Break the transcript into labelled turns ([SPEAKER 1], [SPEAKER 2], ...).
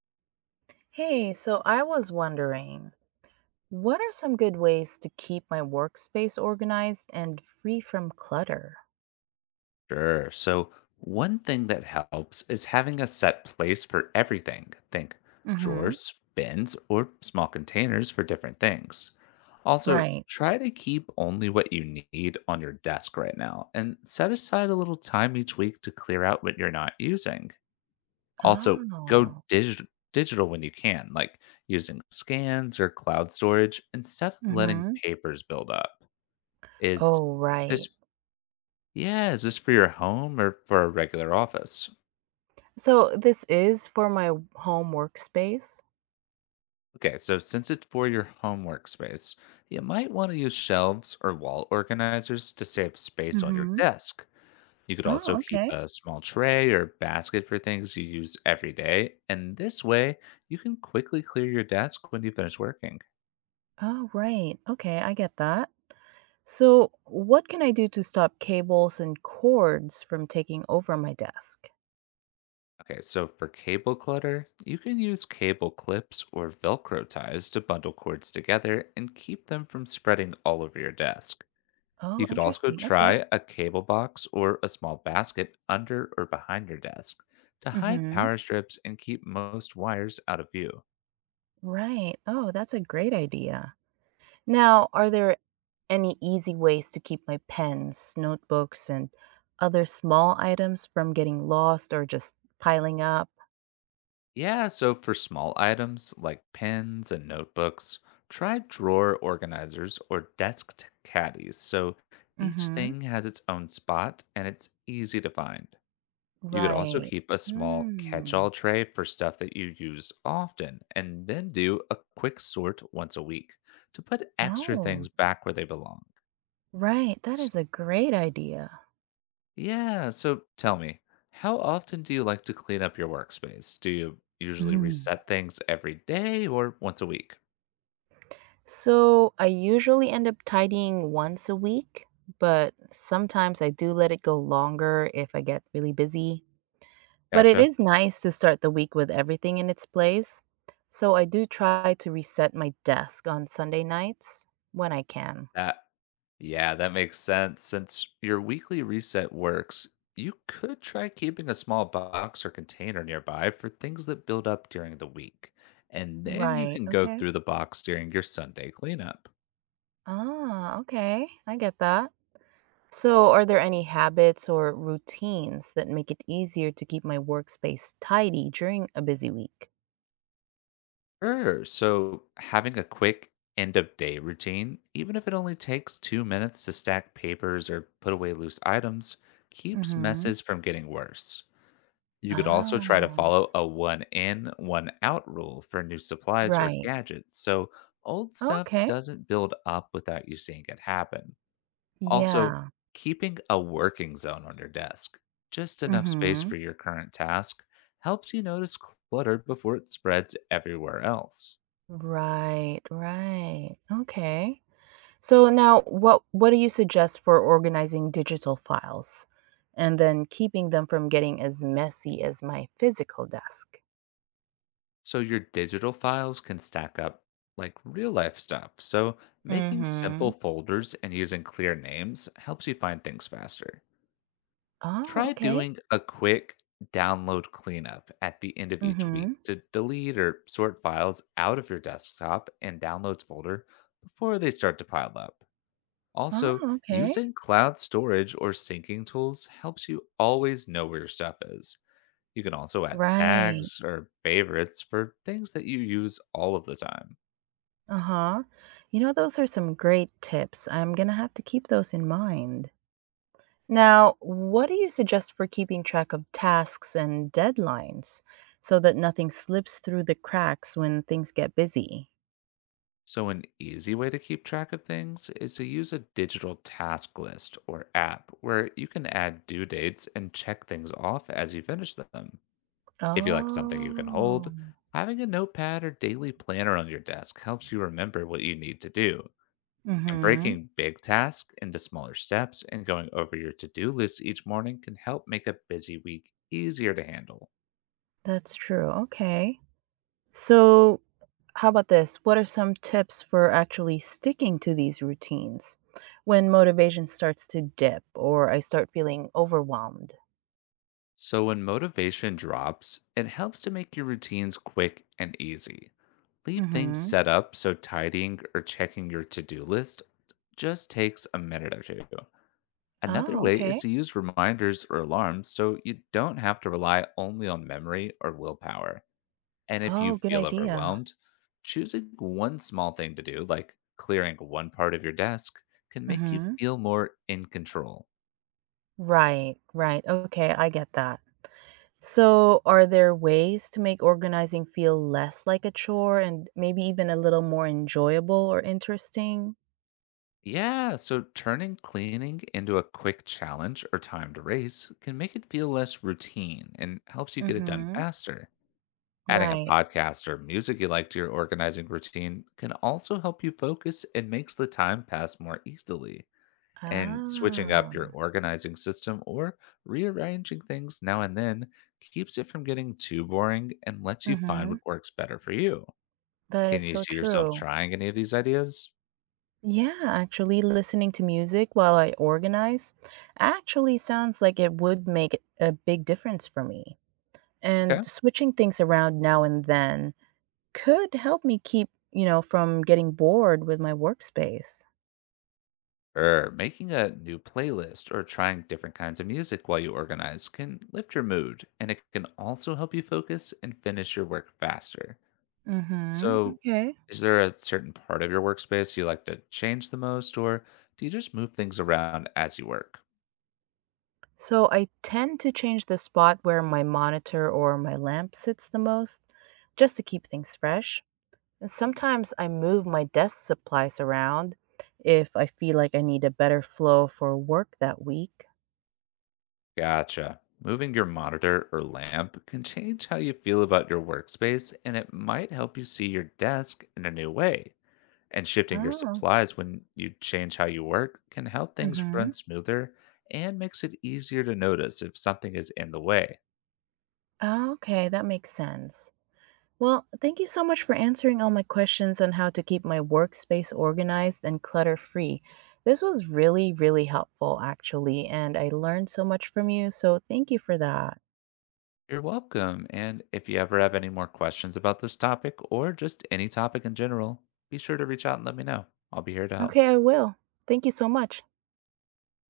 [SPEAKER 1] Hey, so I was wondering, what are some good ways to keep my workspace organized and free from clutter?
[SPEAKER 2] Sure. So, one thing that helps is having a set place for everything. Think
[SPEAKER 1] Mm-hmm.
[SPEAKER 2] drawers, bins, or small containers for different things. Also,
[SPEAKER 1] Right.
[SPEAKER 2] try to keep only what you need on your desk right now, and set aside a little time each week to clear out what you're not using. Also, go
[SPEAKER 1] Oh.
[SPEAKER 2] digital when you can, like using scans or cloud storage instead of letting
[SPEAKER 1] Mm-hmm.
[SPEAKER 2] papers build up. Is
[SPEAKER 1] Oh,
[SPEAKER 2] this
[SPEAKER 1] right.
[SPEAKER 2] yeah, is this for your home or for a regular office?
[SPEAKER 1] So this is for my home workspace?
[SPEAKER 2] Okay, so since it's for your home workspace, you might want to use shelves or wall organizers to save space on your
[SPEAKER 1] Mm-hmm.
[SPEAKER 2] desk. You could also
[SPEAKER 1] Oh,
[SPEAKER 2] keep
[SPEAKER 1] okay.
[SPEAKER 2] a small tray or basket for things you use every day, and this way you can quickly clear your desk when you finish working.
[SPEAKER 1] Oh, right. Okay, I get that. So what can I do to stop cables and cords from taking over my desk?
[SPEAKER 2] Okay, so for cable clutter, you can use cable clips or Velcro ties to bundle cords together and keep them from spreading all over your desk. You
[SPEAKER 1] Oh,
[SPEAKER 2] could also
[SPEAKER 1] interesting. Okay.
[SPEAKER 2] try a cable box or a small basket under or behind your desk to hide
[SPEAKER 1] Mm-hmm.
[SPEAKER 2] power strips and keep most wires out of view.
[SPEAKER 1] Right. Oh, that's a great idea. Now, are there any easy ways to keep my pens, notebooks, and other small items from getting lost or just piling up?
[SPEAKER 2] Yeah, so for small items like pens and notebooks, try drawer organizers or desk caddies, so each
[SPEAKER 1] Mm-hmm.
[SPEAKER 2] thing has its own spot and it's easy to find. You could also
[SPEAKER 1] Right.
[SPEAKER 2] keep a small catch all
[SPEAKER 1] Mm.
[SPEAKER 2] tray for stuff that you use often, and then do a quick sort once a week to put extra
[SPEAKER 1] Oh,
[SPEAKER 2] things back where they belong.
[SPEAKER 1] right. That
[SPEAKER 2] S-
[SPEAKER 1] is a great idea.
[SPEAKER 2] Yeah, so tell me, how often do you like to clean up your workspace? Do you usually
[SPEAKER 1] Mm.
[SPEAKER 2] reset things every day or once a week?
[SPEAKER 1] So I usually end up tidying once a week, but sometimes I do let it go longer if I get really busy. But it
[SPEAKER 2] Gotcha.
[SPEAKER 1] is nice to start the week with everything in its place. So I do try to reset my desk on Sunday nights when I can.
[SPEAKER 2] That Yeah, that makes sense. Since your weekly reset works, you could try keeping a small box or container nearby for things that build up during the week. And then you
[SPEAKER 1] Right.
[SPEAKER 2] can go
[SPEAKER 1] Okay.
[SPEAKER 2] through the box during your Sunday cleanup.
[SPEAKER 1] Ah, okay. I get that. So, are there any habits or routines that make it easier to keep my workspace tidy during a busy week?
[SPEAKER 2] Sure. So, having a quick end of day routine, even if it only takes 2 minutes to stack papers or put away loose items, keeps
[SPEAKER 1] Mm-hmm.
[SPEAKER 2] messes from getting worse. You could also
[SPEAKER 1] Ah,
[SPEAKER 2] try to follow a one in, one out rule for new supplies or
[SPEAKER 1] right.
[SPEAKER 2] gadgets, so old stuff
[SPEAKER 1] Okay.
[SPEAKER 2] doesn't build up without you seeing it happen. Also,
[SPEAKER 1] Yeah.
[SPEAKER 2] keeping a working zone on your desk, just enough space
[SPEAKER 1] Mm-hmm.
[SPEAKER 2] for your current task, helps you notice clutter before it spreads everywhere else.
[SPEAKER 1] Right, right. Okay. So now what do you suggest for organizing digital files and then keeping them from getting as messy as my physical desk?
[SPEAKER 2] So your digital files can stack up like real life stuff. So making simple
[SPEAKER 1] Mm-hmm.
[SPEAKER 2] folders and using clear names helps you find things faster.
[SPEAKER 1] Oh,
[SPEAKER 2] Try
[SPEAKER 1] okay.
[SPEAKER 2] doing a quick download cleanup at the end of each week
[SPEAKER 1] Mm-hmm.
[SPEAKER 2] to delete or sort files out of your desktop and downloads folder before they start to pile up.
[SPEAKER 1] Oh,
[SPEAKER 2] Also,
[SPEAKER 1] okay.
[SPEAKER 2] using cloud storage or syncing tools helps you always know where your stuff is. You can also add
[SPEAKER 1] Right.
[SPEAKER 2] tags or favorites for things that you use all of the time.
[SPEAKER 1] Uh-huh. You know, those are some great tips. I'm gonna have to keep those in mind. Now, what do you suggest for keeping track of tasks and deadlines so that nothing slips through the cracks when things get busy?
[SPEAKER 2] So, an easy way to keep track of things is to use a digital task list or app where you can add due dates and check things off as you finish them. If you like something you can
[SPEAKER 1] Oh.
[SPEAKER 2] hold, having a notepad or daily planner on your desk helps you remember what you need to do. And
[SPEAKER 1] Mhm.
[SPEAKER 2] breaking big tasks into smaller steps and going over your to do list each morning can help make a busy week easier to handle.
[SPEAKER 1] That's true. Okay. So, how about this? What are some tips for actually sticking to these routines when motivation starts to dip or I start feeling overwhelmed?
[SPEAKER 2] So, when motivation drops, it helps to make your routines quick and easy. Leave things
[SPEAKER 1] Mhm.
[SPEAKER 2] set up so tidying or checking your to do list just takes a minute or two. Another
[SPEAKER 1] Oh,
[SPEAKER 2] way is
[SPEAKER 1] okay.
[SPEAKER 2] to use reminders or alarms, so you don't have to rely only on memory or willpower. And if you
[SPEAKER 1] Oh, good
[SPEAKER 2] feel
[SPEAKER 1] idea.
[SPEAKER 2] overwhelmed, choosing one small thing to do, like clearing one part of your desk, can make you
[SPEAKER 1] Mhm.
[SPEAKER 2] feel more in control.
[SPEAKER 1] Right, right. Okay, I get that. So, are there ways to make organizing feel less like a chore and maybe even a little more enjoyable or interesting?
[SPEAKER 2] Yeah, so turning cleaning into a quick challenge or timed race can make it feel less routine and helps you get it done
[SPEAKER 1] Mhm.
[SPEAKER 2] faster. Adding a
[SPEAKER 1] Right.
[SPEAKER 2] podcast or music you like to your organizing routine can also help you focus and makes the time pass more easily. And switching up your
[SPEAKER 1] Ah.
[SPEAKER 2] organizing system or rearranging things now and then keeps it from getting too boring and lets you find
[SPEAKER 1] Mhm.
[SPEAKER 2] what works better for you.
[SPEAKER 1] That
[SPEAKER 2] Can
[SPEAKER 1] is
[SPEAKER 2] you
[SPEAKER 1] so
[SPEAKER 2] see yourself
[SPEAKER 1] true.
[SPEAKER 2] trying any of these ideas?
[SPEAKER 1] Yeah, actually, listening to music while I organize actually sounds like it would make a big difference for me.
[SPEAKER 2] Okay.
[SPEAKER 1] And switching things around now and then could help me keep from getting bored with my workspace.
[SPEAKER 2] Or making a new playlist or trying different kinds of music while you organize can lift your mood, and it can also help you focus and finish your work faster.
[SPEAKER 1] Mhm.
[SPEAKER 2] So,
[SPEAKER 1] Okay.
[SPEAKER 2] is there a certain part of your workspace you like to change the most, or do you just move things around as you work?
[SPEAKER 1] So I tend to change the spot where my monitor or my lamp sits the most just to keep things fresh. And
[SPEAKER 2] Mhm.
[SPEAKER 1] sometimes I move my desk supplies around if I feel like I need a better flow for work that week.
[SPEAKER 2] Gotcha. Moving your monitor or lamp can change how you feel about your workspace, and it might help you see your desk in a new way. And shifting your
[SPEAKER 1] Oh.
[SPEAKER 2] supplies when you change how you work can help things
[SPEAKER 1] Mm-hmm.
[SPEAKER 2] run smoother and makes it easier to notice if something is in the way.
[SPEAKER 1] Okay, that makes sense. Well, thank you so much for answering all my questions on how to keep my workspace organized and clutter free. This was really, really helpful, actually, and I learned so much from you. So thank you for that.
[SPEAKER 2] You're welcome. And if you ever have any more questions about this topic, or just any topic in general, be sure to reach out and let me know. I'll be here to help.
[SPEAKER 1] Okay, I will. Thank you so much.